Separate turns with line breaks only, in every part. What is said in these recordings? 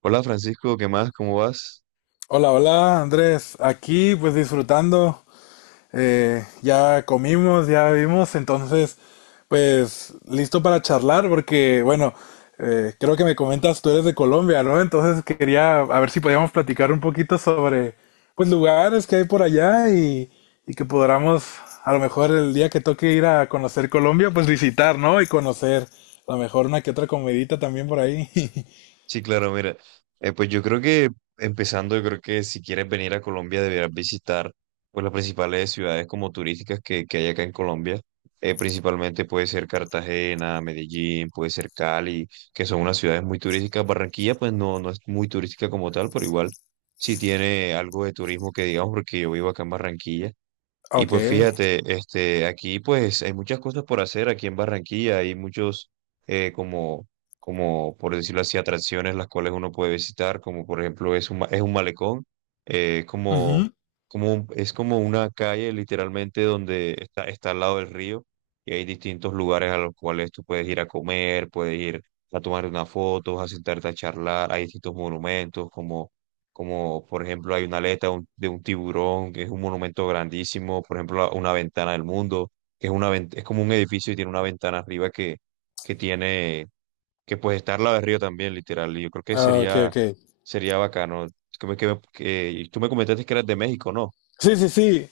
Hola Francisco, ¿qué más? ¿Cómo vas?
Hola, hola Andrés, aquí pues disfrutando, ya comimos, ya vimos, entonces pues listo para charlar porque bueno, creo que me comentas tú eres de Colombia, ¿no? Entonces quería a ver si podíamos platicar un poquito sobre pues lugares que hay por allá y que podamos a lo mejor el día que toque ir a conocer Colombia pues visitar, ¿no? Y conocer a lo mejor una que otra comidita también por ahí.
Sí, claro, mira, pues yo creo que empezando, yo creo que si quieres venir a Colombia deberás visitar pues las principales ciudades como turísticas que hay acá en Colombia. Principalmente puede ser Cartagena, Medellín, puede ser Cali, que son unas ciudades muy turísticas. Barranquilla pues no es muy turística como tal, pero igual sí tiene algo de turismo que digamos porque yo vivo acá en Barranquilla. Y
Ok.
pues fíjate, este, aquí pues hay muchas cosas por hacer aquí en Barranquilla, hay muchos como por decirlo así, atracciones las cuales uno puede visitar, como por ejemplo es un, es un malecón, es como,
Ujú.
es como una calle literalmente donde está al lado del río y hay distintos lugares a los cuales tú puedes ir a comer, puedes ir a tomar unas fotos, a sentarte a charlar, hay distintos monumentos como por ejemplo hay una aleta de un tiburón, que es un monumento grandísimo, por ejemplo una ventana del mundo, que es, una, es como un edificio y tiene una ventana arriba que tiene, que pues está al lado del río también, literal, y yo creo que
Ah, ok, ok.
sería bacano. Y tú me comentaste que eras de México, ¿no?
Sí, sí, sí.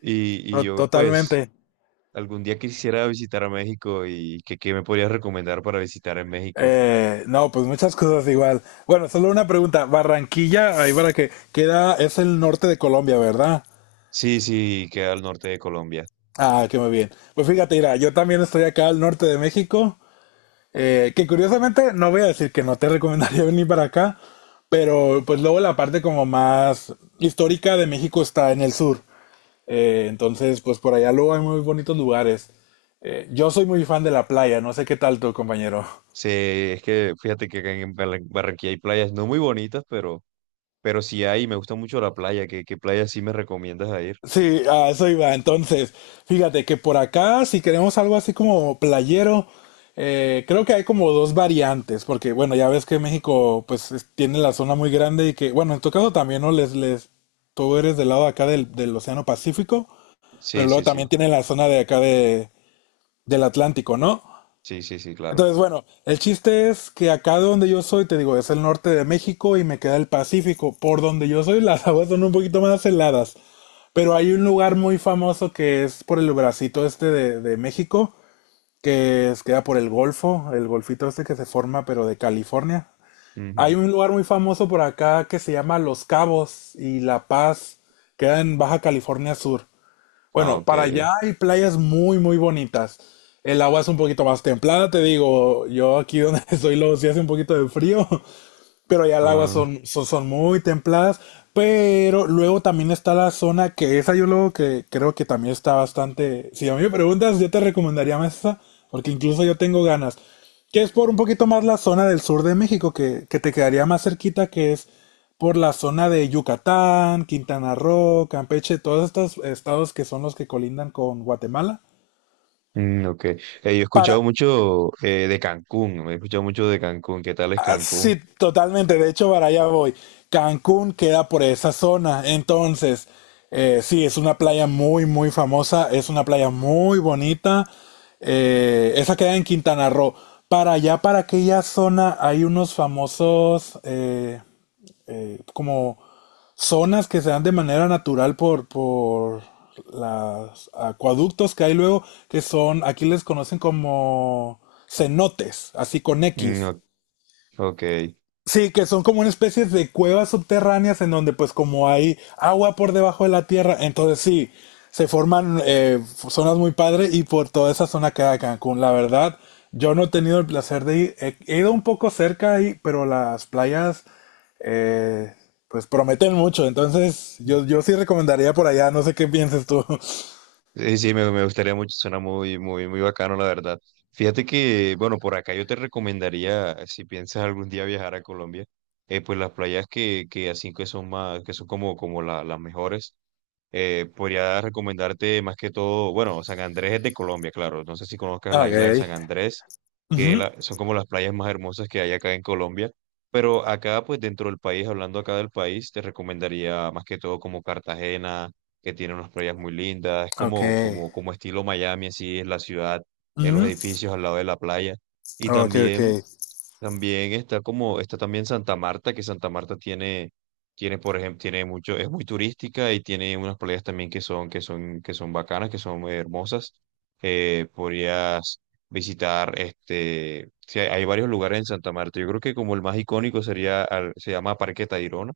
Y yo pues
Totalmente.
algún día quisiera visitar a México y qué me podrías recomendar para visitar en México.
No, pues muchas cosas igual. Bueno, solo una pregunta. Barranquilla, ahí para que queda, es el norte de Colombia, ¿verdad?
Sí, sí, queda al norte de Colombia.
Ah, qué muy bien. Pues fíjate, mira, yo también estoy acá al norte de México, que curiosamente no voy a decir que no te recomendaría venir para acá, pero pues luego la parte como más histórica de México está en el sur. Entonces, pues por allá luego hay muy bonitos lugares. Yo soy muy fan de la playa, no sé qué tal tu compañero.
Sí, es que fíjate que acá en Barranquilla hay playas no muy bonitas, pero sí hay, me gusta mucho la playa. ¿Qué, qué playa sí me recomiendas a ir?
Sí, a eso iba. Entonces, fíjate que por acá, si queremos algo así como playero, creo que hay como dos variantes, porque bueno, ya ves que México pues tiene la zona muy grande y que, bueno, en tu caso también, ¿no? Tú eres del lado de acá del Océano Pacífico,
Sí,
pero
sí,
luego también
sí,
tiene la zona de acá de, del Atlántico, ¿no?
sí, sí, sí, claro.
Entonces, bueno, el chiste es que acá de donde yo soy, te digo, es el norte de México y me queda el Pacífico. Por donde yo soy, las aguas son un poquito más heladas. Pero hay un lugar muy famoso que es por el bracito este de México, que queda por el Golfo, el golfito este que se forma, pero de California. Hay
Ujú.
un lugar muy famoso por acá que se llama Los Cabos y La Paz, queda en Baja California Sur.
Ah,
Bueno,
ok.
para allá hay playas muy, muy bonitas. El agua es un poquito más templada, te digo, yo aquí donde estoy lo sí hace un poquito de frío, pero ya el agua
Ah,
son muy templadas. Pero luego también está la zona que esa yo luego que creo que también está bastante. Si a mí me preguntas, yo te recomendaría más esa, porque incluso yo tengo ganas. Que es por un poquito más la zona del sur de México, que te quedaría más cerquita, que es por la zona de Yucatán, Quintana Roo, Campeche, todos estos estados que son los que colindan con Guatemala.
mm, ok. Yo he escuchado
Para,
mucho de Cancún, me he escuchado mucho de Cancún. ¿Qué tal es Cancún?
sí, totalmente. De hecho, para allá voy. Cancún queda por esa zona. Entonces, sí, es una playa muy, muy famosa. Es una playa muy bonita. Esa queda en Quintana Roo. Para allá, para aquella zona, hay unos famosos como zonas que se dan de manera natural por los acueductos que hay luego, que son, aquí les conocen como cenotes, así con
Mm,
X.
ok.
Sí, que son como una especie de cuevas subterráneas en donde pues como hay agua por debajo de la tierra, entonces sí, se forman zonas muy padres y por toda esa zona queda Cancún. La verdad, yo no he tenido el placer de ir, he ido un poco cerca ahí, pero las playas eh, pues prometen mucho, entonces yo sí recomendaría por allá, no sé qué pienses tú.
Sí, sí, me gustaría mucho, suena muy, muy, muy bacano, la verdad. Fíjate que, bueno, por acá yo te recomendaría, si piensas algún día viajar a Colombia, pues las playas que así que son más, que son como, las mejores, podría recomendarte más que todo, bueno, San Andrés es de Colombia, claro. No sé si conozcas la isla de San
Ok.
Andrés,
Ujú,
son como las playas más hermosas que hay acá en Colombia. Pero acá, pues dentro del país, hablando acá del país, te recomendaría más que todo como Cartagena, que tiene unas playas muy lindas. Es
ok.
como, como, como estilo Miami, así es la ciudad, los
Ujú,
edificios al lado de la playa. Y
ok. Ok.
también está como, está también Santa Marta, que Santa Marta tiene, por ejemplo, tiene mucho, es muy turística y tiene unas playas también que son, que son, que son bacanas, que son muy hermosas. Podrías visitar, este, sí, hay varios lugares en Santa Marta. Yo creo que como el más icónico se llama Parque Tayrona,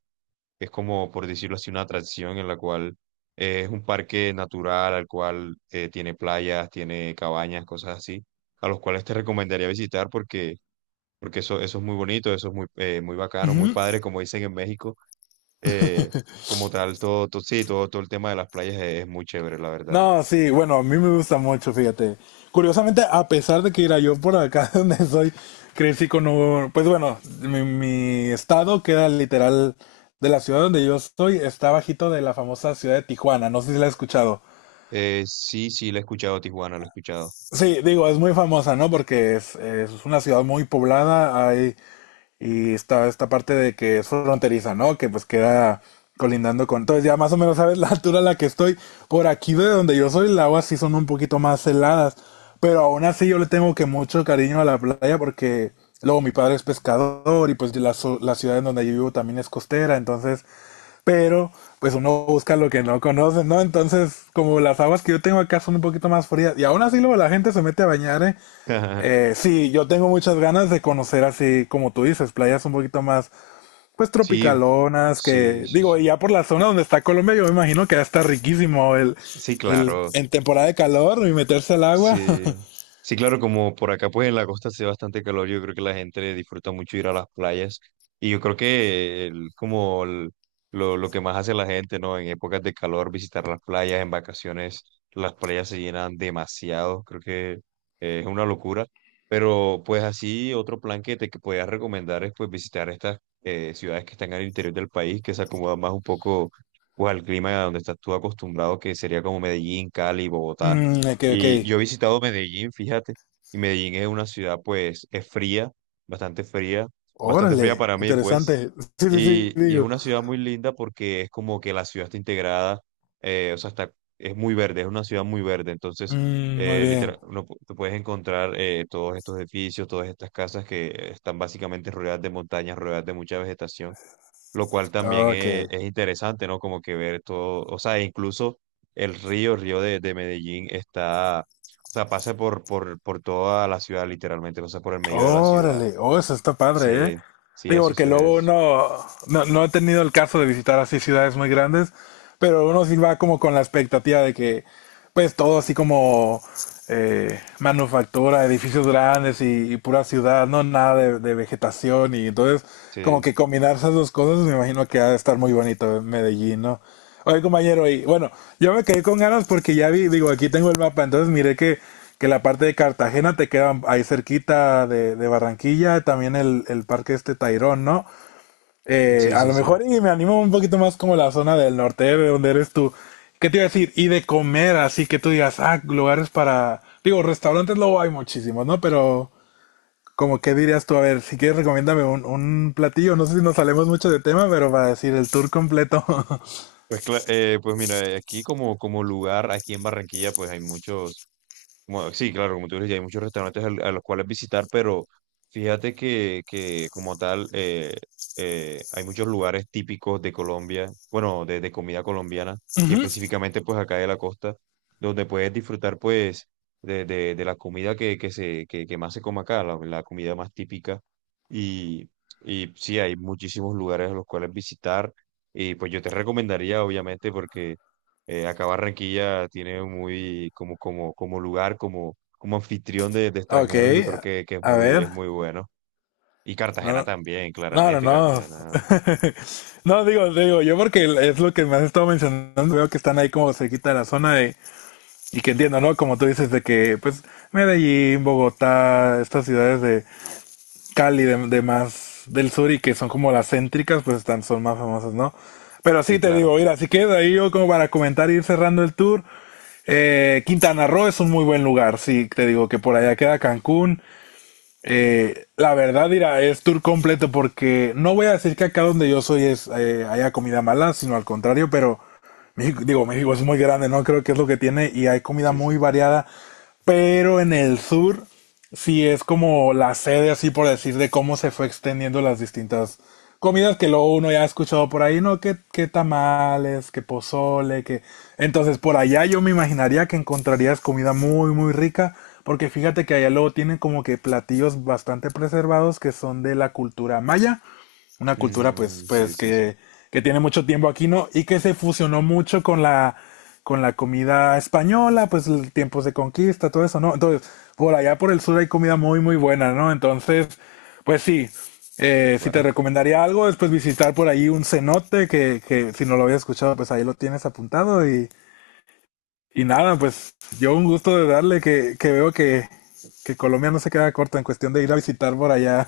que es como, por decirlo así, una atracción en la cual es un parque natural al cual tiene playas, tiene cabañas, cosas así, a los cuales te recomendaría visitar porque eso es muy bonito, eso es muy, muy bacano, muy
Ujú.
padre, como dicen en México. Eh, Como tal, todo, todo, sí, todo, todo el tema de las playas es muy chévere, la verdad.
No, sí, bueno, a mí me gusta mucho, fíjate. Curiosamente, a pesar de que era yo por acá donde soy, crecí con un, pues bueno, mi estado queda literal de la ciudad donde yo estoy, está bajito de la famosa ciudad de Tijuana, no sé si la has escuchado.
Sí, sí, lo he escuchado, Tijuana, lo he escuchado.
Sí, digo, es muy famosa, ¿no? Porque es una ciudad muy poblada, hay. Y está esta parte de que es fronteriza, ¿no? Que pues queda colindando con... Entonces ya más o menos sabes la altura a la que estoy. Por aquí de donde yo soy, el agua sí son un poquito más heladas. Pero aún así yo le tengo que mucho cariño a la playa porque luego mi padre es pescador y pues la ciudad en donde yo vivo también es costera. Entonces, pero pues uno busca lo que no conoce, ¿no? Entonces, como las aguas que yo tengo acá son un poquito más frías. Y aún así luego la gente se mete a bañar, ¿eh? Sí, yo tengo muchas ganas de conocer así, como tú dices, playas un poquito más, pues
Sí,
tropicalonas,
sí,
que
sí,
digo, y
sí.
ya por la zona donde está Colombia, yo me imagino que ya está riquísimo
Sí,
el,
claro.
en temporada de calor y meterse al agua.
Sí, sí, claro, como por acá pues en la costa hace bastante calor, yo creo que la gente disfruta mucho ir a las playas y yo creo que lo que más hace la gente, ¿no? En épocas de calor, visitar las playas, en vacaciones, las playas se llenan demasiado, creo que es una locura, pero pues así otro plan que te que podías recomendar es pues visitar estas ciudades que están al interior del país, que se acomodan más un poco pues al clima a donde estás tú acostumbrado, que sería como Medellín, Cali, Bogotá.
Mm, ok, ok.
Y yo he visitado Medellín, fíjate, y Medellín es una ciudad, pues, es fría, bastante fría, bastante fría
Órale,
para mí,
interesante. Sí, sí, sí,
y es
digo.
una ciudad muy linda porque es como que la ciudad está integrada, o sea, está, es muy verde, es una ciudad muy verde, entonces,
Mm, muy bien.
literal, tú puedes encontrar todos estos edificios, todas estas casas que están básicamente rodeadas de montañas, rodeadas de mucha vegetación, lo cual también
Ok.
es interesante, ¿no? Como que ver todo, o sea, incluso el río de Medellín o sea, pasa por toda la ciudad, literalmente, pasa por el medio de la ciudad.
Órale, oh, eso está padre, ¿eh?
Sí, sí,
Digo,
eso
porque luego
es,
uno, no he tenido el caso de visitar así ciudades muy grandes, pero uno sí va como con la expectativa de que, pues todo así como manufactura, edificios grandes y pura ciudad, no nada de vegetación y entonces como
sí,
que combinar esas dos cosas me imagino que ha de estar muy bonito en Medellín, ¿no? Oye, compañero, y bueno, yo me quedé con ganas porque ya vi, digo, aquí tengo el mapa, entonces miré que la parte de Cartagena te queda ahí cerquita de Barranquilla, también el parque este Tairón, ¿no?
sí,
A
sí,
lo
sí.
mejor y me animo un poquito más como la zona del norte de donde eres tú. ¿Qué te iba a decir? Y de comer, así que tú digas, ah, lugares para... Digo, restaurantes luego hay muchísimos, ¿no? Pero como qué dirías tú, a ver, si quieres recomiéndame un platillo, no sé si nos salemos mucho de tema, pero para decir el tour completo.
Pues, pues mira, aquí como, como lugar, aquí en Barranquilla, pues hay muchos, como- sí, claro, como tú dices, ya hay muchos restaurantes a los cuales visitar, pero fíjate que como tal, hay muchos lugares típicos de Colombia, bueno, de comida colombiana, y
Ujú.
específicamente pues acá de la costa, donde puedes disfrutar pues de la comida que más se come acá, la comida más típica, y, y sí, hay muchísimos lugares a los cuales visitar y pues yo te recomendaría, obviamente, porque acá Barranquilla tiene muy, como, como, como lugar, como, como anfitrión de
Ok,
extranjeros, yo creo que
a ver,
es muy bueno. Y Cartagena
no,
también,
no, no,
claramente,
no.
Cartagena.
No, digo, digo, yo porque es lo que me has estado mencionando, veo que están ahí como cerquita de la zona de, y que entiendo, ¿no? Como tú dices, de que, pues, Medellín, Bogotá, estas ciudades de Cali, de más del sur y que son como las céntricas, pues están, son más famosas, ¿no? Pero sí,
Sí,
te
claro.
digo, mira, si quieres ahí yo como para comentar ir cerrando el tour, Quintana Roo es un muy buen lugar, sí, te digo que por allá queda Cancún, la verdad, dirá, es tour completo porque no voy a decir que acá donde yo soy es haya comida mala, sino al contrario, pero México, digo, México es muy grande, ¿no? Creo que es lo que tiene y hay comida
Sí,
muy
sí.
variada. Pero en el sur sí es como la sede, así por decir, de cómo se fue extendiendo las distintas comidas que luego uno ya ha escuchado por ahí, ¿no? Que tamales, que pozole, que... Entonces por allá yo me imaginaría que encontrarías comida muy, muy rica, porque fíjate que allá luego tienen como que platillos bastante preservados que son de la cultura maya, una cultura pues,
Mm, sí,
pues
sí, sí.
que tiene mucho tiempo aquí, ¿no? Y que se fusionó mucho con la comida española, pues tiempos de conquista, todo eso, ¿no? Entonces, por allá por el sur hay comida muy, muy buena, ¿no? Entonces, pues sí, si te
Bueno,
recomendaría algo, es pues visitar por ahí un cenote, que si no lo habías escuchado, pues ahí lo tienes apuntado y nada, pues yo un gusto de darle que veo que Colombia no se queda corta en cuestión de ir a visitar por allá.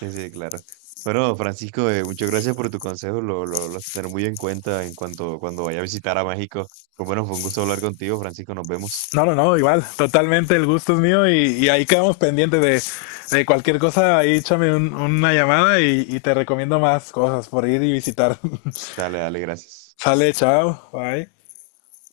sí, sí, claro. Bueno, Francisco, muchas gracias por tu consejo. Lo tendré muy en cuenta en cuanto cuando vaya a visitar a México. Pues bueno, fue un gusto hablar contigo, Francisco. Nos vemos.
No, no, no, igual, totalmente el gusto es mío y ahí quedamos pendientes de cualquier cosa, ahí échame una llamada y te recomiendo más cosas por ir y visitar.
Dale, dale, gracias.
Sale, chao, bye.